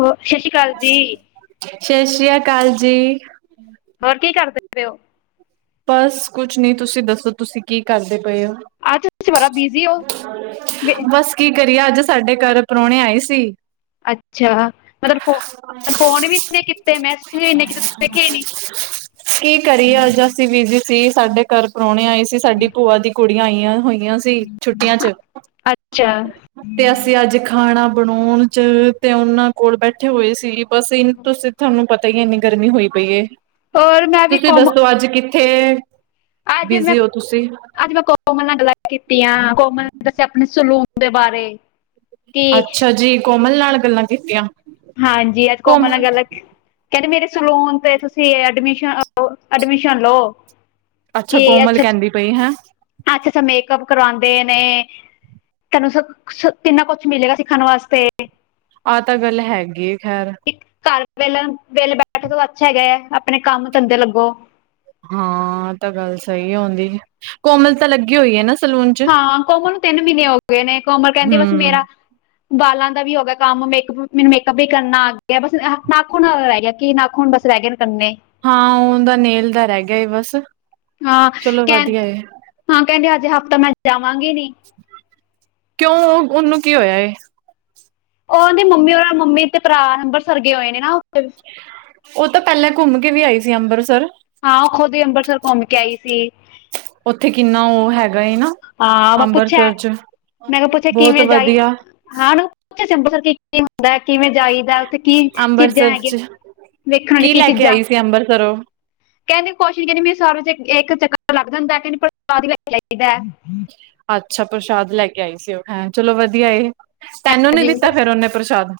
ਹੋ ਸਤਿ ਸ਼੍ਰੀ ਅਕਾਲ ਜੀ। ਸ਼ਤਿ ਸ਼੍ਰੀ ਅਕਾਲ ਜੀ। ਹੋਰ ਕੀ ਕਰਦੇ ਪਏ ਔ? ਬਸ ਕੁਛ ਨੀ, ਤੁਸੀਂ ਦੱਸੋਂ ਤੁਸੀਂ ਕੀ ਕਰਦੇ ਪਏ ਔ? ਅੱਜ ਤੁਸੀਂ ਬੜਾ ਬਿਜ਼ੀ ਹੋ, ਬਸ ਕੀ ਕਰੀਏ ਅੱਜ ਸਾਡੇ ਘਰ ਪ੍ਰਾਹਣੇ ਆਏ ਸੀ। ਅੱਛਾ ਮਤਲਬ ਫ ਫੋਨ ਵੀ ਇੰਨੇ ਕੀਤੇ, ਮੈਸੇਜ ਵੀ ਇੰਨੇਂ ਕੀਤੇ ਤੁਸੀਂ ਵਖੇ ਨੀ। ਕੀ ਕਰੀਏ ਅੱਜ ਅਸੀਂ ਬਿਜੀ ਸੀ, ਸਾਡੇ ਘਰ ਪ੍ਰਾਹੁਣੇ ਆਏ ਸੀ, ਸਾਡੀ ਭੂਆ ਦੀ ਕੁੜੀਆਂ ਆਈਆਂ ਹੋਇਆਂ ਸੀ, ਛੁੱਟੀਆਂ ਚ। ਅੱਛਾ, ਤੇ ਅਸੀਂ ਅੱਜ ਖਾਣਾ ਬਣਾਉਂਣ 'ਚ ਤੇ ਉਹਨਾਂ ਕੋਲ ਬੈਠੇ ਹੋਏ ਸੀ। ਬਸ ਤੁਸੀਂ ਤੁਹਾਨੂੰ ਪਤਾ ਹੀ ਇੰਨੀ ਗਰਮੀ ਹੋਈ ਪਈ ਏ, ਹੋਰ ਮੈਂ ਵੀ ਤੁਸੀਂ ਕੋਮ ਦੱਸੋਂ ਅੱਜ ਕਿ ਖੇ ਅੱਜ ਮੈਂ, ਅੱਜ ਮੈਂ ਕੋ ਮਲ ਨਾਲ ਗੱਲਾਂ ਕੀਤੀਆਂ, ਕੋਮਲ ਨੇ ਦੱਸਿਆਂ ਆਪਣੇ ਸਲੂਨ ਦੇ ਬਾਰੇ। ਕਿ ਅੱਛਾ ਜੀ, ਕੋਮਲ ਨਾਲ ਗੱਲਾਂ ਕੀਤੀਆਂ। ਹਾਂਜੀ, ਅੱਜ ਕੋਮਲ ਕੋਮ ਨ ਗੱਲ ਕਹਿੰਦੇ ਮੇਰੇ ਸਲੂਨ ਤੇ ਤੁਸੀਂ, ਐਡਮਿਸ਼, ਐਡਮਿਸ਼ਨ ਲਓ। ਅੱਛਾ, ਕੋਮਲ ਕਹਿੰਦੀ ਪਈ, ਹੈਂ। ਆਛਾ ਅੱਛਾ ਮੇਕਅੱਪ ਕਰਵਾਉਂਦੇ ਨੇ। ਤੈਨੂੰ ਸ ਸ ਕਿੰਨਾ ਕੁਛ ਮਿਲੇਗਾ, ਸਿੱਖਣ ਵਾਸਤੇ। ਆਹ ਤਾਂ ਗੱਲ ਹੈਗੀ ਖੈਰ। ਇਕ ਘਰ ਵੇ ਵੇਹਲੈ ਬੈਠ ਤੋਂ ਅੱਛਾ ਹੈਗਾ ਹੈ, ਆਪਣੇ ਕੰਮ ਧੰਦੇ ਲੱਗੋਂ। ਹਾਂ ਆ ਤਾਂ ਗੱਲ ਸਹੀ ਆਉਦੀ, ਕੋਮਲ ਤਾਂ ਲੱਗੀ ਹੋਈ ਐ ਨਾ ਸਲੂਨ। ਚ ਹਾਂ, ਕੋਮਲ ਨੂੰ ਤਿੰਨ ਮਹੀਨੇ ਹੋ ਗਏ ਨੇ, ਕੋਮਲ ਕਹਿੰਦੀ ਬਸ ਹਮ ਮੇਰਾ ਬਾਲਾਂ ਦਾ ਵੀ ਹੋ ਗਿਆ ਕੰਮ, ਮੇਕਪ, ਮੈਨੂੰ ਮੇਕਅਪ ਵੀ ਕਰਨਾ ਆ ਗਿਆ, ਬਸ ਨਾਖੂਨ ਹੁਣਾ ਰਹਿ ਗਿਆ ਕੀ ਨਾਖੂਨ ਬਸ ਰਹਿ ਗਏ ਨੇ ਕਰਨੇ। ਹਾਂ, ਉਹ ਦਾ ਨੇਲ ਦਾ ਰਹਿ ਗਿਆ ਹੀ ਬਸ। ਹਾਂ ਚਲੋ ਕਹਿੰ, ਵਧੀਆ ਏ ਹਾਂ ਕਹਿੰਦੇ ਅਜੇ ਹਫ਼ਤਾ ਮੈਂ ਜਾਵਾਂਗੀ ਨੀ। ਕਿਉਂ, ਉਹਨੂੰ ਕੀ ਹੋਇਆ ਇਹ? ਉਹਦੀ ਮੰਮੀ ਰ ਮੰਮੀ ਤੇ ਭਰਾ ਅੰਬਰਸਰ ਗੇ ਹੋਏ ਨੇ ਨਾ, ਉਥੇ ਉਹ ਤਾਂ ਪਹਿਲਾਂ ਘੁੰਮ ਕੇ ਵੀ ਆਈ ਸੀ ਅੰਬਰਸਰ। ਹਾਂ ਉਹ ਖੁਦ ਹੀ ਅੰਬਰਸਰ ਘੁੰਮ ਕੇ ਆਈ ਸੀ। ਉੱਥੇ ਕਿੰਨਾ ਉਹ ਹੈਗਾ ਨਾ ਹਾਂ ਮ ਪੁੱਛਿਆ ਐ, ਅੰਬਰਸਰ ਚ ਮੈਂ ਕਿਹਾ ਪੁੱਛਿਆ ਬਹੁਤ ਕਿਵੇਂ ਜਾਈ, ਵਧੀਆ ਹਾਨ ਮੈਂ ਪੁੱਛਿਆ ਕੀ ਕੀ ਹੁੰਦਾ, ਕਿਵੇਂ ਜਾਈਦਾ, ਉੱਥੇ ਕੀ ਚੀਜ਼ਾਂ ਅੰਬਰਸਰ ਹੈਗੀਆਂ। ਚ ਵੇਖਣ ਲਈ ਕੀ ਲੈ ਕੇ ਚੀਜ਼ਾਂ। ਆਈ ਸੀ ਅੰਬਰਸਰੋਂ ਕਹਿੰਦੀ ਕੁਸ਼ ਨੀ ਕਹਿੰਦੀ, ਮੇ ਸਾਰ 'ਚ ਇੱਕ ਚੱਕਰ ਲੱਗ ਜਾਂਦਾ ਕਹਿੰਦਾ, ਪਰ ਬਾਅਦ ਵਿੱਚ ਜਾਈਦਾ ਅੱਛਾ ਪ੍ਰਸ਼ਾਦ ਲੈ ਕੇ ਆਈ ਸੀ ਉਹ ਹੈਂ, ਚਲੋਂ ਵਧੀਆ ਏ, ਤੈਨੂੰ ਨੀ ਜੀ ਦਿੱਤਾ ਫੇਰ ਨਾ, ਉਹਨੇ ਪ੍ਰਸ਼ਾਦ?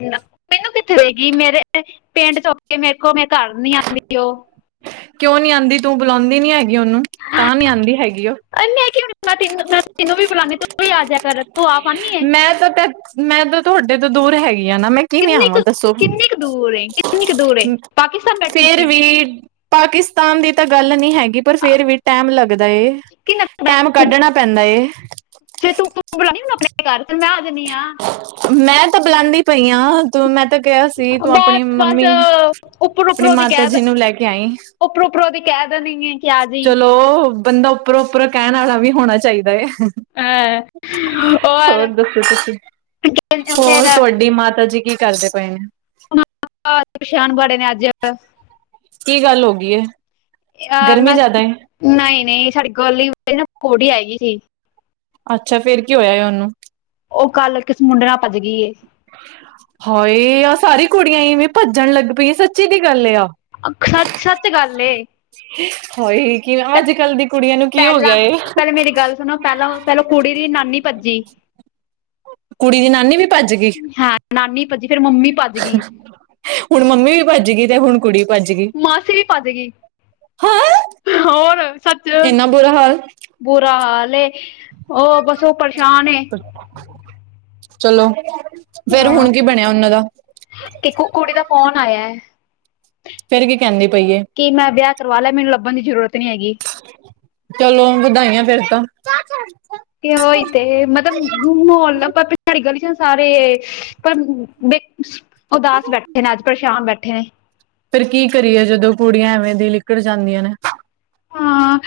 ਮੈਨੂੰ ਕਿੱਥੇ ਦੇਗੀ, ਮੇਰੇ ਪਿੰਡ ਚੁੱਕ ਕੇ ਮੇਰੇ ਕੋਲ ਮੈਂ ਘਰ ਨੀ ਆਉਂਦੀ ਉਹ ਕਿਉਂ ਨੀ ਆਦੀ, ਤੂੰ ਬੁਲਾਉਂਦੀ ਨੀ ਹੈਗੀ ਉਹਨੂੰ, ਤਾਂ ਨੀ ਆਉਂਦੀ ਹੈਗੀ ਉਹ। ਮੈਂ ਕਿਉਂ ਨੀ ਬੁਲਾ, ਤਨੂੰ ਮੈਂ ਤੈਨੂੰ ਵੀ ਬੁਲਾਨਦੀ ਤੂੰ ਵੀ ਆ ਜਿਆ ਕਰ। ਤੂੰ ਆਪ ਆਨੀ ਹੈ ਮੈਂ ਤਾਂ ਤੈ, ਮੈਂ ਤਾਂ ਤੁਹਾਡੇ ਤੋਂ ਦੂਰ ਹੈਗੀ ਆ ਨਾ ਮੈ ਕਿਵੇ ਕਿੰਨੀ ਆਵਾ ਕੁ ਦੱਸੋ? ਕਿੰਨੀ ਕੁ ਦੂਰ ਹੈ ਕਿੰਨੀ ਕੁ ਦੂਰ ਹੈ ਪਾਕਿਸਤਾਨ ਬੈਠੀ ਫੇਰ ਹੈ ਵੀ। ਪਾਕਿਸਤਾਨ ਦੀ ਤਾਂ ਗੱਲ ਨੀ ਹੈਗੀ। ਪਰ ਆ, ਫੇਰ ਵੀ ਟੈਮ ਲੱਗਦਾ ਏ, ਕਿੰਨਾ ਟੈਮ ਕੁ ਬੈ- ਕੱਢਣਾ ਪੈਂਦਾ ਏ। ਜੇ ਤੂੰ- ਤੂੰ ਬੁਲਾਨੀ ਹ ਆਪਣੇ ਘਰ, ਤੇ ਮੈਂ ਆ ਜਾਂਦੀ ਆ। ਮੈਂ ਤਾਂ ਬੁਲਾਦੀ ਪਈ ਆ। ਤੂੰ, ਮੈਂ ਤਾਂ ਕਿਹਾ ਸੀ ਤੂੰ ਆਪਣੀ ਬਸ ਮੰਮੀ, ਬਸ ਉੱਪਰ ਆਪਣੀ ਦੀ ਮਾਤਾ ਕਹਿ ਜੀ ਦ- ਨੂੰ ਲੈ ਕੇ ਆਈ। ਉੱਪਰੋਂ- ਉੱਪਰੋਂ ਦੀ ਕਹਿ ਦੇਨੀ ਐ, ਕਿ ਆ ਜੀ। ਚਲੋ ਬੰਦਾ ਉੱਪਰੋਂ- ਉੱਪਰੋਂ ਕਹਿਣ ਵਾਲਾ ਵੀ ਹੋਣਾ ਚਾਹੀਂਦਾ ਐ। ਆਆ ਹੋਰ ਦੱਸੋ ਹੋਰ ਤੁਹਾਡੀ ਮਾਤਾ ਜੀ ਕੀ ਕਰਦੇ ਪਏ ਨੇ? ਰਾਤ ਦੇ ਪਛਾਣ ਬੜੇ ਨੇ ਅੱਜ ਅਪਾਂ ਕੀ ਗੱਲ ਹੋ ਗਈ ਏ? ਆਹ ਗਰਮੀ ਮੈਂ, ਜ਼ਿਆਦਾ ਏ ਨਹੀਂ -ਨਹੀਂ ਸਾਡੀ ਗਲੀ 'ਚ ਨਾ ਕੁੜੀ ਹੈਗੀ ਸੀ। ਅੱਛਾ, ਫੇਰ ਕੀ ਹੋਯਾ ਏ ਔਨੂੰ? ਓਹ ਕੱਲ, ਕਿਸੀ ਮੁੰਡੇ ਨਾਲ ਭੱਜ ਗੀ ਏ। ਹਾਏ, ਆ ਸਾਰੀ ਕੁੜੀਆਂ ਇਵੇਂ ਭੱਜਣ ਲੱਗ ਪਈ ਆ, ਸੱਚੀ ਦੀ ਗੱਲ ਆ? ਅ ਸੱਚ, ਸੱਚ ਗੱਲ ਏ। ਹਾਏ, ਕਿ ਅੱਜ-ਕੱਲ੍ਹ ਦੀ ਕੁੜੀਆਂ ਨੂੰ ਕੀ ਹੋ ਗਿਆ ਪੈਲਾਂ, ਏ ਪੈਲਾਂ ਮੇਰੀ ਗੱਲ ਸੁਣੋ ਪੈਲਾਂ, ਪੈਲੋ ਕੁੜੀ ਦੀ ਨਾਨੀ ਭੱਜੀ। ਕੁੜੀ ਦੀ ਨਾਨੀ ਵੀ ਭੱਜ ਗੀ। ਹਾਂ, ਨਾਨੀ ਭੱਜੀ, ਫੇਰ ਮੰਮੀ। ਭੱਜ ਗਈ ਹੁਣ ਮੰਮੀ ਵੀ ਭੱਜ ਗੀ, ਤੇ ਹੁਣ ਕੁੜੀ ਭੱਜ ਗੀ। ਮਾਸੀ ਵੀ ਪਾਜਗੀ। ਹੋਰ, ਸੱਚ ਇੰਨਾ ਬੁਰਾ ਹਾਲ। ਬੁਰਾ ਹਾਲ ਏ, ਓਹ ਬਸ ਉਹ ਪਰੇਸ਼ਾਨ ਏ ਚਲੋ, ਫੇਰ ਹੁਣ ਕੀ ਬਣਿਆ ਉਨਾਂ ਦਾ? ਕੀਕੋ ਕੁੜੀ ਦਾ ਫੋਨ ਆਇਆ ਏ। ਫੇਰ ਕੀ ਕੈੰਦੀ ਪਈਏ? ਕਿ ਮੈਂ ਵਿਆਹ ਕਰਵਾ ਲਿਐ, ਮੈਨੂੰ ਲੱਭਣ ਦੀ ਜ਼ਰੂਰਤ ਨੀ ਹੈਗੀ। ਚਲੋ, ਵਧਾਈਆਂ ਫੇਰ ਤਾਂ। ਕਿ ਔਈ ਤੇ, ਮਤਬ ਮੌਲ ਆਪਾਂ ਪਿਛੈਰੀ ਗਲੀ 'ਚ ਸਾਰੇ, ਪਰ ਬੇ ਔਦਾਸ ਬੈਠੇ ਨੇ, ਅੱਜ ਪਰਸ਼ਾਮ ਬੈਠੇ ਨੇ। ਫੇਰ ਕੀ ਕਰੀਏ ਜਦੋਂ ਕੁੜੀਆਂ ਐਵੇਂ ਦੀ ਲਿਕੜ ਜਾਂਦੀਆਂ ਨੇ। ਹਾਂ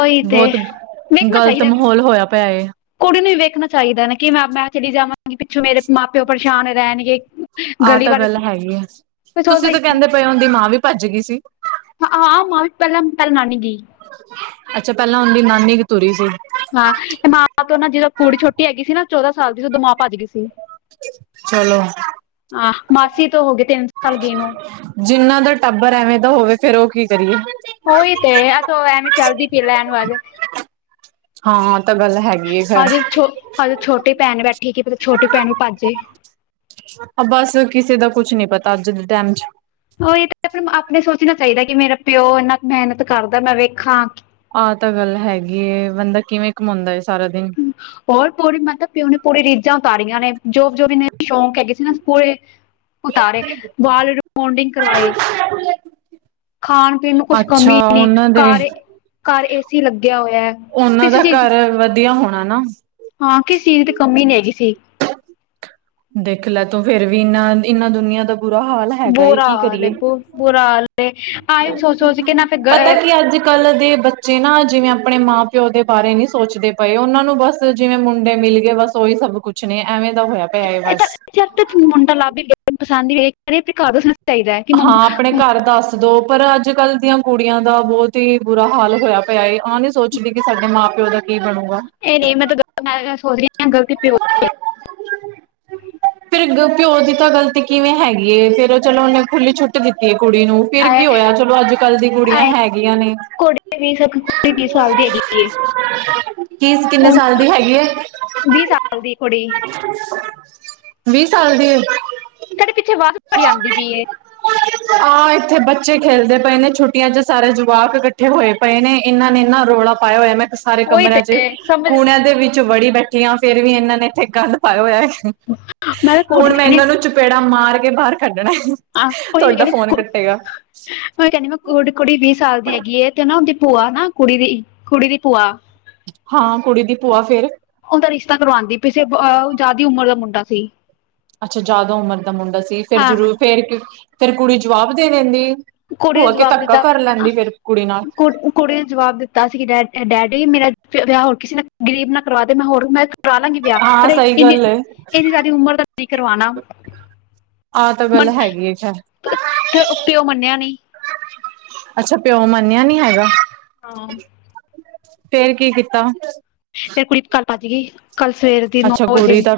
ਉਹੀ ਤੇ ਬੌਤ, ਵੇਖਣਾ ਗ਼ਲਤ ਚਾਹੀਦਾ ਮਹੌਲ ਹੋਯਾ ਪੈ ਏ। ਕੁੜੀ ਨੂੰ ਈ ਵੇਖਣਾ ਚਾਈਦਾ ਨਾ ਕਿ ਮੈਂ ਮੈਂ ਚਲੀ ਜਾਵਾਂਗੀ ਪਿੱਛੋਂ ਮੇਰੇ ਮਾਂ-ਪਿਓ ਪਰਸ਼ਾਨ ਰੈਣਗੇ। ਆਹ ਤਾਂ ਗੱਲ ਹੈਈ ਐ। ਸੋਚਦਾ ਤੁਸੀਂ ਤਾਂ ਕੈੰਦੇ ਪਏ ਉੰਦੀ ਮਾਂ ਵੀ ਭੱਜ ਗਈ ਸੀ। ਹ ਹਾਂ ਮਾਂ ਵੀ ਪੈਲਾਂ ਪੈਲਾ ਨਾਨੀ ਗਈ। ਅੱਛਾ, ਪੈਲਾਂ ਉੰਦੀ ਨਾਨੀ ਕ ਤੂਰੀ ਸੀ। ਹਾਂ, ਤੇ ਮਾਂ ਤੋਂ ਨਾ ਜਦੋਂ ਕੁੜੀ ਛੋਟੀ ਹੈਗੀ ਸੀ ਨਾ ਚੌਦਾਂ ਸਾਲ ਦੀ ਸੀ ਉਦੋਂ ਮਾਂ ਭੱਜ ਗੀ ਸੀ। ਚਲੋ। ਆਹ, ਮਾਸੀ ਤੋਂ ਹੋ ਗਏ ਤਿੰਨ ਸਾਲ ਗਏ ਨੂੰ। ਜਿੰਨਾ ਦਾ ਟੱਬਰ ਐਵੇਂ ਦਾ ਹੋਵੇ, ਫੇਰ ਓਹ ਕੀ ਕਰੀਏ। ਹੋਈ ਤੇ, ਐ ਤੇ ਔ ਐਵੇਂ ਚਲਦੀ ਪੀ ਏ ਲੈਣ ਵਾਜ। ਹਾਂ, ਆ ਤਾਂ ਗੱਲ ਹੈਗੀ ਏ ਖੈਰ। ਹਜੇ ਛੋ ਹਜੇ ਛੋਟੀ ਭੈਣ ਬੈਠੀ ਏ ਕਿ ਪਤਾ ਛੋਟੀ ਭੈਣ ਵੀ ਭੱਜ ਜੇ। ਅ ਬਸ ਕਿਸੇ ਦਾ ਕੁਛ ਨੀ ਪਤਾ, ਅੱਜ ਦੇ ਟੈਮ 'ਚ। ਓਹੀ ਤਾਂ ਅਪਣੇ ਸੋਚਣਾ ਚਾਈਦਾ, ਕਿ ਮੇਰਾ ਪਿਓ ਏਨਾ ਮੈਹਨਤ ਕਰਦਾ, ਮੈਂ ਵੇਖਾਂ ਆਹ ਤਾਂ ਗੱਲ ਹੈਗੀ ਏ, ਬੰਦਾ ਕਿਵੇਂ ਕਮਾਉਂਦਾ ਏ ਸਾਰਾ ਦਿਨ। ਹੋਰ ਪੂਰੀ ਮਤਲਬ ਪਿਓ ਨੇ ਪੂਰੀ ਰੀਝਾਂ ਉਤਾਰੀਆਂ ਨੇ ਜੋ ਜੋ ਇਨੇ ਸ਼ੌਂਕ ਹੈਗੇ ਸੀ ਨਾ ਪੂਰੇ ਉਤਾਰੇ, ਵਾਲ ਰੀਬੋੰਡਿੰਗ ਕਰਵਾਏ। ਖਾਣ-ਪੀਣ ਨੂੰ ਕੁਛ ਅੱਛਾ ਕਮੀ ਨੀ, ਉਹਨਾਂ ਦੇ ਕਾਰੇ ਘੱਰ ਏ ਸੀ ਲੱਗਿਆ ਹੋਇਐ। ਓਹਨਾਂ ਦਾ ਘਰ ਵਧੀਆ ਹੋਣਾ ਨਾ। ਹਾਂ, ਕਿਸੇ ਚੀਜ਼ ਦੀ ਕਮੀ ਨੀ ਹੈਗੀ ਸੀ। ਦੇਖ ਲੈ ਤੋ ਫੇਰ ਵੀ ਇਨਾ, ਇਨਾਂ ਦੁਨੀਆਂ ਦਾ ਬੁਰਾ ਹਾਲ ਹੈਗਾ ਏ ਬੁਰਾ ਕੀ ਹਾਲ ਹੈ ਕਰੀਏ? ਬ ਬੁਰਾ ਹਾਲ ਆਏ ਸੋਚ ਸੋਚ ਕੇ ਨਾ ਪਤਾ ਫਿਰ ਕੀ ਅੱਜ ਅੱਜ-ਕੱਲ ਦੇ ਬੱਚੇ ਨਾ ਜਿਵੇਂ ਆਪਣੇ ਮਾਂ-ਪਿਓ ਦੇ ਬਾਰੇ ਨੀ ਸੋਚਦੇ ਪਏ, ਔਨਾਂ ਨੂੰ ਬਸ ਜਿਵੇਂ ਮੁੰਡੇ ਮਿਲ ਗਏ ਬਸ ਓਹੀ ਸਭ ਕੁਛ ਨੇ, ਐਵੇਂ ਦਾ ਹੋਯਾ ਪਿਆ ਏ ਇਹ ਤਾਂ ਬਸ। ਜਦ ਤੱਕ ਮੁੰਡਾ ਲੱਭ ਹੀ ਪਸੰਦ ਵੇਖਹੜ ਪ੍ਰਕਾਰ ਦ, [unintelligible] ਹਾਂ ਆਪਣੇ ਘਰ ਦੱਸ ਦੋ ਪਰ ਅੱਜ-ਕੱਲ੍ਹ ਦੀਆਂ ਕੁੜੀਆਂ ਦਾ ਬਹੁਤ ਹੀ ਬੁਰਾ ਹਾਲ ਹੋਇਆ ਪਿਆ ਏ ਆਹ ਨੀ ਸੋਚ ਪੁੱਛਦੀ ਕਿ ਸਾਡੇ ਮਾਂ ਪਿਓ ਦਾ ਕੀ ਬਣੂਗਾ, ਇਹ ਨਹੀਂ ਮੈਂ ਤਾਂ ਗਲਤ ਮੈਂ ਸੋਚ ਰਹੀ ਗਲਤੀ ਪਿਓ ਦੀ ਐ, ਫੇਰ ਪਿਓ ਦੀ ਤਾਂ ਗਲਤੀ ਕਿਵੇਂ ਹੈਗੀ ਐ ਫੇਰ ਉਹ ਚਲੋ ਉਹਨੇ ਖੁੱਲੀ ਛੁੱਟ ਦਿੱਤੀ ਐ ਕੁੜੀ ਨੂੰ ਫਿਰ ਕੀ ਆਏ ਹੋਇਆ ਚਲੋ ਅੱਜ-ਕੱਲ ਦੀ ਕੁੜੀਆਂ ਆਏ ਹੈਗੀਆਂ ਨੇ, ਕੁੜੀ ਵੀ ਸਕ ਕੁੜੀ ਸਾਲ ਦੀ ਹੈਗੀ ਏ ਕੀ ਕਿੰਨੇ ਸਾਲ ਦੀ ਹੈਗੀ ਐ, ਵੀਹ ਸਾਲ ਦੀ ਕੁੜੀ, ਵੀਹ ਸਾਲ ਦੀ, ਸਾਡੇ ਪਿੱਛੇ ਆਵਾਜ਼ ਬੜੀ ਆਦੀ ਪਈ ਏ, [unintelligible] ਆਾਂ ਇੱਥੇ ਬੱਚੇ ਖੇਲਦੇ ਪਏ ਨੇ ਛੁੱਟੀਆਂ ਚ ਸਾਰੇ ਜਵਾਕ ਇਕੱਠੇ ਹੋਏ ਪਏ ਨੇ ਇਹਨਾਂ ਨੇ ਇਨਾ ਰੌਲਾ ਪਾਇਆ ਹੋਇਆ ਮੈਂ ਸਾਰੇ ਉਹੀ ਤੇ ਕਮਰਿਆਂ ਚ ਸਮਝ ਕੂਣਿਆਂ ਦੇ ਵਿੱਚ ਵੜੀ ਬੈਠੀ ਆਂ ਫੇਰ ਵੀ ਇਹਨਾਂ ਨੇ ਇੱਥੇ ਗੱਲ ਪਾਇਆ ਹੋਇਆ। ਮੈਂ ਤਾਂ ਕੁੜੀ ਹੁਣ ਮੈਂ ਇਹਨਾਂ ਕਹਿੰਦੀ ਨੂੰ ਚਪੇੜਾ ਮਾਰ ਕੇ ਬਾਹਰ ਕੱਢਣਾ, ਆਹ ਕੋਈ ਤੁਹਾਡਾ ਫੋਨ ਕੱਟੇਗਾ [unintelligible] ਮੈਂ ਕਹਿੰਦੀ ਮੈਂ ਕੁ ਕੁੜੀ ਵੀਹ ਸਾਲ ਦੀ ਹੈਗੀ ਐ ਤੇ ਨਾ ਉਹਦੀ ਭੂਆ ਨਾ ਕੁੜੀ ਦੀ, ਕੁੜੀ ਦੀ ਭੂਆ, ਹਾਂ ਕੁੜੀ ਦੀ ਭੂਆ ਫੇਰ, ਉਹਦਾ ਰਿਸ਼ਤਾ ਕਰਵਾਦੀ ਪਈ ਸੀ ਜ਼ਿਆਦੀ ਉਮਰ ਦਾ ਮੁੰਡਾ ਸੀ, ਅੱਛਾ ਜਿਆਦਾ ਉਮਰ ਦਾ ਮੁੰਡਾ ਸੀ ਫਿਰ ਹਾਂ ਜਰੂਰ ਫੇਰ-ਫੇਰ ਕੁੜੀ ਜਵਾਬ ਦੇ ਦਿੰਦੀ ਕੁੜੀ ਨੇ ਹੋਆ ਕੇ ਜਵਾਬ ਧੱਕਾ ਦਿੱਤਾ ਕਰ ਲੈਂਦੀ ਫੇਰ ਕੁੜੀ ਨਾਲ ਕੁ ਕੁੜੀ ਨੇ ਜਵਾਬ ਦਿੱਤਾ ਸੀ ਕਿ ਡੈ ਡੈਡੀ ਮੇਰਾ ਵਿਆਹ ਹੋਰ ਕਿਸੇ ਨੇ ਗ਼ਰੀਬ ਨਾ ਕਰਵਾ ਦੇ ਮੈਂ ਹੋਰ ਮੈਂ ਕਰਵਾ ਲਾਂਗੀ ਵਿਆਹ ਪਰ ਹਾਂ ਸਹੀ ਇਨੀੇ ਗੱਲ ਏ। ਇਹਨੀ ਜ਼ਿਆਦੀ ਉਮਰ ਦਾ ਨਹੀਂ ਕਰਵਾਣਾ, ਆਹ ਤਾਂ ਮੰਨ ਗੱਲ ਹੈਗੀ ਏ ਖੈਰ ਫਿਰ ਪਿਓ ਮੰਨਿਆ, ਨਹੀਂ ਅੱਛਾ ਪਿਉ ਮੰਨਿਆ ਨੀ ਹੈਗਾ, ਹਾਂ, ਫੇਰ ਕੀ ਕੀਤਾ। ਫੇਰ ਕੁੜੀ ਕੱਲ ਭੱਜ ਗਈ, ਕੱਲ ਸਵੇਰ ਦੀ ਨੌ ਅੱਛਾ ਕੁੜੀ ਵਜੇ ਤਾਂ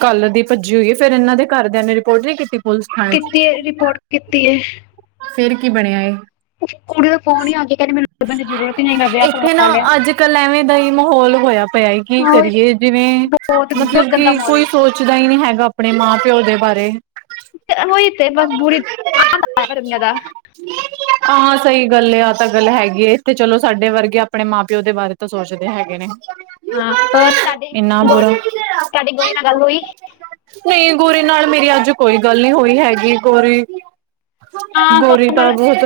ਕੱਲ ਦੀ ਭੱਜੀ ਹੋਈ ਐ ਫੇਰ ਇਹਨਾਂ ਦੇ ਘਰਦਿਆਂ ਨੇ ਰਿਪੋਰਟ ਨੀ ਕੀਤੀ। ਪੁਲਿਸ ਥਾਣੇ ਕੀਤੀ ਐ ਚ। ਰਿਪੋਰਟ ਕੀਤੀ ਐ, ਫੇਰ ਕੀ ਬਣਿਆ ਐ, ਕੁੜੀ ਦਾ ਫੋਨ ਹੀ ਆ ਗਿਆ ਕਹਿੰਦੀ ਮੈਨੂੰ ਲੱਭਣ ਦੀ ਜ਼ਰੂਰਤ ਹੀ ਨਹੀਂ ਮੈਂ ਵਿਆਹ ਇੱਥੇ ਕਰਵਾ ਨਾ ਲਿਆ ਅੱਜ-ਕੱਲ ਐਵੇਂ ਦਾ ਹੀ ਮਾਹੌਲ ਹੋਇਆ, ਪਿਆ ਹੀ ਕੀ ਆਹੋ ਇਹ ਕਰੀਏ ਜਿਵੇਂ ਬਹੁਤ ਬਹੁਤ ਮਤਲਬ ਗੰਦਾ ਕੀ ਮਾਹੌਲ ਕੋਈ, ਏ ਸੋਚਦਾ ਹੀ ਨੀ ਹੈਗਾ ਆਪਣੇ ਮਾਂ ਪਿਓ ਦੇ ਬਾਰੇ, ਉਹੀ ਤੇ ਬਸ ਬੁਰੀ ਆ ਗਰਮੀਆਂ ਦਾ, ਹਾਂ ਸਹੀ ਗੱਲ ਐ ਆਹ ਤਾਂ ਗੱਲ ਹੈਗੀ ਏ ਇਥੇ ਚਲੋ ਸਾਡੇ ਵਰਗੇ ਆਪਣੇ ਮਾਂ ਪਿਓ ਦੇ ਬਾਰੇ ਤਾਂ ਸੋਚਦੇ ਹੈਗੇ ਨੇ। ਹਾਂ ਹੋਰ ਤੁਹਾਡੀ ਇੰਨਾ ਗੋ ਬੁਰਾ ਤੁਹਾਡੀ ਗੋਰੀ ਨਾਲ ਗੱਲ ਹੋਈ, ਨਹੀਂ ਗੋਰੀ ਨਾਲ ਮੇਰੀ ਅੱਜ ਕੋਈ ਗੱਲ ਨੀ ਹੋਈ ਹੈਗੀ ਗੋਰੀ ਗੋਰੀ ਤਾਂ ਬਹੁਤ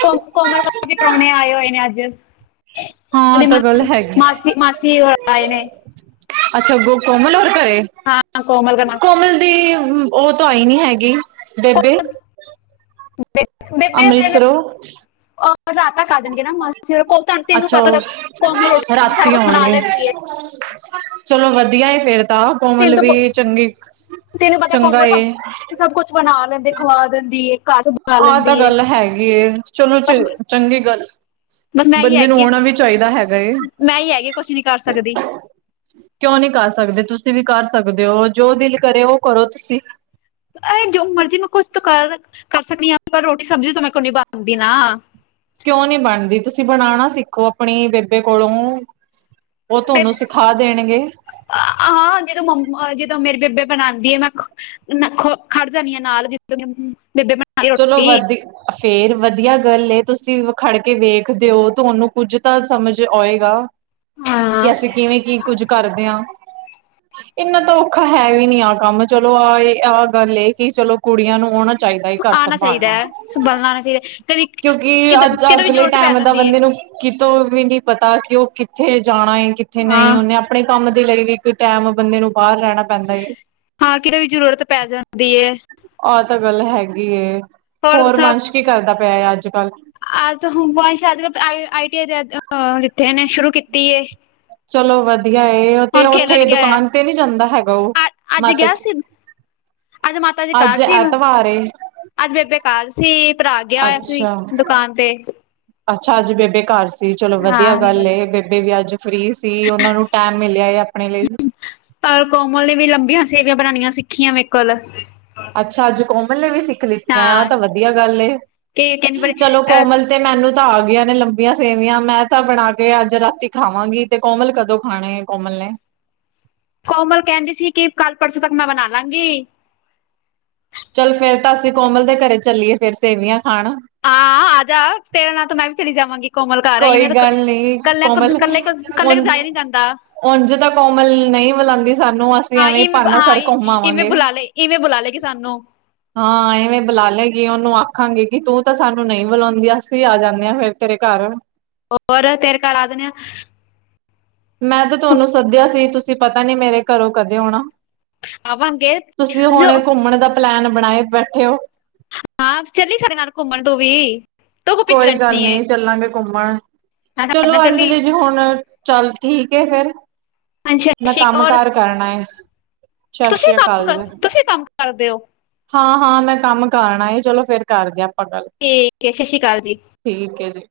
ਕੋ-ਕੋਮਲ ਘਰ ਵੀ ਪ੍ਰਾਹੁਣੇ ਆਏ ਹੋਏ ਨੇ ਅੱਜ, ਹਾਂ ਤਾਂ ਗੱਲ ਹੈਗੀ ਮਾਸੀ-ਮਾਸੀ-ਮਾਸੀ ਹੋਰ ਆਏ ਨੇ, ਅੱਛਾ ਕੋਮਲ ਹੋਰ ਘਰੇ, ਹਾਂ ਕੋਮਲ ਦਾ ਮਾਸੀ ਕੋਮਲ ਦੀ ਉਹ ਤਾਂ ਆਈ ਨੀ ਹੈਗੀ ਬੇਬੇ, [unintelligible] ਅੰਮ੍ਰਿਤਸਰੋਂ ਰਾਤ ਤੱਕ ਆ ਜਾਣਗੇ ਨਾ, ਮਾਸੀ ਤੈਨੂੰ ਅੱਛਾ ਪਤਾ ਉਹ ਕੋਮਲ ਰੋਟੀ ਸਬੀ ਸਾਰਾ ਰਾਤੀ ਕੁਛ ਬਣਾ ਆਉਣਗੇ ਲੈਂਦੀ ਏ ਹ [unintelligible] ਚਲੋ ਵਧੀਆ ਏ ਫੇਰ ਤਾਂ ਕੋਮਲ ਵੀ, ਪ- ਚੰਗੀ, ਤੈਨੂੰ ਪਤਾ ਚੰਗਾ ਕੋਮਲ ਏ, ਸਭ ਸਭ ਕੁਛ ਬਣਾ ਲੈਂਦੇ, ਖਵਾ ਦਿੰਦੀ ਏ ਘਰ, ਸੰਭਾਲ ਆਹ ਤਾਂ ਲੈਂਦੀ ਏ ਗੱਲ ਹੈਗੀ ਹੈ, ਚਲੋ ਚ, ਬਸ ਚੰਗੀ ਗੱਲ ਬਸ ਮੈਂ ਹੀ ਬੰਦੇ ਨੂੰ ਹੈਗੀ ਹਾਂ, ਆਉਣਾ ਵੀ ਚਾਹੀਦਾ ਹੈਗਾ ਏ। ਮੈਂ ਹੀ ਹੈਗੀ ਕੁਝ ਨਹੀਂ ਕਰ ਸਕਦੀ ਕਿਉਂ ਨਹੀਂ ਕਰ ਸਕਦੇ, ਤੁਸੀਂ ਵੀ ਕਰ ਸਕਦੇ ਹੋ, ਜੋ ਦਿਲ ਕਰੇ, ਉਹ ਕਰੋ ਤੁਸੀਂ। ਇਹ ਜੋ ਮਰਜ਼ੀ ਮੈਂ ਕੁਛ ਕਰ, ਕਰ ਸਕਦੀ ਹਾਂ ਪਰ ਰੋਟੀ ਸਬਜ਼ੀ ਤਾਂ ਮੈਂ ਕੋਲ ਨੀ ਬਣਦੀ ਨਾ। ਕਿਉਂ ਨੀ ਬਣਦੀ, ਤੁਸੀਂ ਬਣਾਉਣਾ ਸਿੱਖੋ ਆਪਣੀ ਬੇਬੇ ਕੋਲੋਂ ਉਹ ਬੇਬੇ ਤੁਹਾਨੂੰ ਸਿਖਾ ਦੇਣਗੇ। ਹਾਂ ਜਦੋਂ ਮੰਮ ਜਦੋਂ ਮੇਰੇ ਬੇਬੇ ਬਣਾਉਂਦੀ ਆ ਮੈਂ ਖ ਖੜ ਜਾਣੀ ਨਾਲ ਜਿਸ ਬੇਬੇ ਬਣਾਉਂਦੀ ਚਲੋ ਰੋਟੀ ਵਧੀ ਫੇਰ ਵਧੀਆ ਗੱਲ, ਤੁਸੀਂ ਖੜ ਕੇ ਵੇਖਦੇ ਹੋ, ਤੁਹਾਨੂੰ ਕੁੱਝ ਤਾਂ ਸਮਝ ਆਏਗਾ। ਹਾਂ ਜੈਸੇ ਕਿ, ਕਿਵੇਂ ਕੀ ਕੁੱਝ ਕਰਦੇ ਹਾਂ। [inaudible] ਇੰਨਾ ਤਾਂ ਔਖਾ ਹੈ ਵੀ ਨੀ ਆਹ ਕੰਮ, ਚਲੋ ਆਹ ਇਹ ਆਹ ਗੱਲ ਇਹ ਕਿ ਚਲੋ ਕੁੜੀਆਂ ਨੂੰ ਆਉਣਾ ਚਾਹੀਦਾ। ਹੈ ਘਰ ਆਉਣਾ ਚਾਹੀਦਾ ਸੰਭਾਲਣਾ, ਹੈ ਸੰਭਲਣਾ ਆਉਣਾ ਚਾਹੀਦਾ ਕਦੀ ਕਿਉਂਕਿ ਕਿ ਅੱਜ ਕਿਦੋਂ ਵੀ ਅਗਲੇ ਜ਼ਰੂਰਤ ਪੈ ਟਾਈਮ ਦਾ ਜਾਂਦੀ ਹੈ ਬੰਦੇ ਨੂੰ ਕਿਤੋਂ ਵੀ ਨੀ ਪਤਾ, ਕਿ ਉਹ ਕਿੱਥੇ ਜਾਣਾ ਏ, ਕਿੱਥੇ ਨਹੀਂ ਹਾਂ ਉਹਨੇ ਆਪਣੇ ਕੰਮ ਦੇ ਲਈ ਵੀ, ਇਕ ਟਾਈਮ ਬੰਦੇ ਨੂੰ ਬਾਹਰ ਜਾਣਾ ਹਾਂ ਕਿਤੇ ਵੀ ਜ਼ਰੂਰਤ ਪੈ ਜਾਂਦੀ ਏ। ਆ ਤਾਂ ਗੱਲ ਹੈਗੀ, ਹੋਰ ਵੰਸ਼ ਕੀ ਕਰਦਾ ਪਿਆ ਅੱਜ -ਕੱਲ। ਅੱਜ ਹੁਣ ਬ ਅੱ ਆਈ ਟੀ ਆਈ ਜਿਥੇ ਨੇ ਸ਼ੁਰੂ ਕੀਤੀ ਏ। ਚਲੋ ਵਧੀਆ। ਵਧੀਆ ਏ, ਤੇ ਉੱਥੇ ਖੇਲਣ ਗਿਆ ਹੈ ਦੁਕਾਨ ਤੇ ਨੀ ਜਾਂਦਾ ਹੈਗਾ ਉਹ, ਅੱਜ ਮਤ ਗਿਆ 'ਚ ਸੀ ਅੱਜ ਮਾਤਾ ਜੀ ਘਰ ਅੱਜ ਸੀ ਐਤਵਾਰ ਏ। ਅੱਜ ਬੇਬੇਘਰ ਸੀ, ਭਰਾ ਗਿਆ ਹੋਇਆ ਸੀ, ਅੱਛਾ ਦੁਕਾਨ ਤੇ ਅੱਛਾ, ਅੱਜ ਬੇਬੇ ਘਰ ਸੀ। ਚਲੋ ਵਧੀਆ ਹਾਂ ਗੱਲ ਏ, ਬੇਬੇ ਵੀ ਅੱਜ ਫਰੀ ਸੀ, ਉਹਨਾ ਨੂੰ ਟੈਮ ਮਿਲਿਆ ਆਪਣੇ ਲਈ। ਕਲ ਕੋਮਲ ਨੇ ਵੀ ਲੰਬੀਆਂ ਸੇਵੀਆਂ ਬਣਾਉਣੀਆਂ ਸਿੱਖੀਆਂ ਮੇਰੇ ਕੋਲ ਅੱਛਾ, ਅੱਜ ਕੋਮਲ ਨੇ ਵੀ ਸਿੱਖ ਲਿੱਤੀਆਂ, ਆ ਹਾਂ ਤਾਂ ਵਧੀਆ ਗੱਲ, ਕਿ ਕਹਿੰਦੀ ਬੜੇ ਚਲੋ ਅਹ ਕੋਮਲ ਤੇ ਮੈਨੂੰ ਤਾਂ ਆ ਗੀਆਂ ਨੇ ਲੰਬੀਆਂ ਸੇਵੀਆਂ, ਮੈਂ ਤਾਂ ਬਣਾ ਕੇ ਅੱਜ ਰਾਤੀ ਖਾਵਾਂਗੀ। ਤੇ ਕੋਮਲ ਕਦੋਂ ਖਾਣੇ, ਕੋਮਲ ਨੇ ਕੋਮਲ ਕਹਿੰਦੀ ਸੀ, ਕਿ ਕੱਲ ਪਰਸੋਂ ਤੱਕ ਮੈਂ ਬਨਾ ਲਾਂਗੀ। ਚੱਲ ਫੇਰ ਤਾਂ ਅਸੀਂ ਕੋਮਲ ਦੇ ਘਰੇ ਚੱਲੀਏ, ਫੇਰ ਸੇਵੀਆਂ ਖਾਣ। ਹਾਂ, ਆ ਜਾ, ਤੇਰੇ ਨਾਲ ਤਾਂ ਮੈਂ ਵੀ ਚਲੀ ਜਾਵਾਂਗੀ। ਕੋਮਲਘਰ ਆ ਕੋਈ ਇਵੇਂ, ਤਾਂ ਗੱਲ ਨੀ ਕੱਲਿਆਂ ਕੋਮਲ ਕੱਲੇ, ਕੱਲੇ ਉਝ ਕੁ ਜਾਇ ਨੀ ਜਾਂਦਾ। ਉਂਝ ਤਾਂ ਕੋਮਲ ਨਹੀਂ ਬੁਲਾਉਂਦੀ ਸਾਨੂੰ ਅਸੀਂ, ਹਾਂ ਐਵੇਂ ਇਵੇਂ ਬਹਾਣਾ ਹਾਂ ਘੁਮ ਇਵੇਂ ਆਵਾਂਗੇ। ਬੁਲਾ ਲੈ ਇਵੇਂ ਬੁਲਾ ਲਏ ਗੇ ਸਾਨੂੰ। ਹਾਂ ਐਵੇਂ ਬੁਲਾ ਲਏਗੀ ਉਹਨੂੰ, ਆਖਾਂਗੇ ਕਿ ਤੂੰ ਤਾਂ ਸਾਨੂੰ ਨਹੀਂ ਬੁਲਾਉਂਦੀ ਅਸੀਂ ਆ ਜਾਂਦੇ ਹਾਂ ਫੇਰ ਤੇਰੇ ਘਰ। ਹੋਰ, ਤੇਰੇ ਘਰ ਆ ਜਾਨੇ ਆ। ਮੈਂ ਤਾਂ ਤੁਹਾਨੂੰ ਸੱਦਿਆ ਸੀ। ਤੁਸੀਂ ਪਤਾ ਨੀ ਮੇਰੇ ਘਰੋਂ ਕਦੇ ਆਉਣਾ। ਆਵਾਂਗੇ ਤੁਸੀਂ ਹੁਣੇ ਜੋ ਘੁੰਮਣ ਦਾ ਪਲੈਨ ਬਣਾਏ ਬੈਠੇ ਹੋ। ਹਾਂ, ਚੱਲੀ ਸਾਡੇ ਨਾਲ ਘੁੰਮਣ ਤੂੰ ਵੀ। ਤੂੰ ਕੋ ਪਿੱਛੇ ਕੋਈ ਗੱਲ ਰਹਿੰਦੀ ਏ ਨੀ ਚੱਲਾਂਗੇ ਘੁੰਮਣ, ਮੈਂ ਸਾਡੇ ਚਲੋ ਨਾਲ ਚੱਲੀ ਅੰਜਲੀ ਜੀ ਹੁਣ ਚੱਲ ਠੀਕ ਐ ਫੇਰ ਹਾਂਜੀ ਸਤਿ ਮੈਂ ਸ਼੍ਰੀ ਅਕਾਲ। ਕੰਮ ਔਰ ਕਾਰ ਕਰਨਾ ਐ। ਤੁਸੀਂ ਕੰਮ ਕਰ ਤੁਸੀਂ ਕੰਮ ਕਰਦੇ ਔ। ਹਾਂ-ਹਾਂ ਮੈਂ ਕੰਮ ਕਰਨਾ ਚਲੋ ਫੇਰ ਕਰਦੇ ਆਪਾਂ ਗੱਲ। ਠੀਕ ਐ ਸਤਿ ਸ਼੍ਰੀ ਅਕਾਲ ਜੀ। ਠੀਕ ਐ ਜੀ।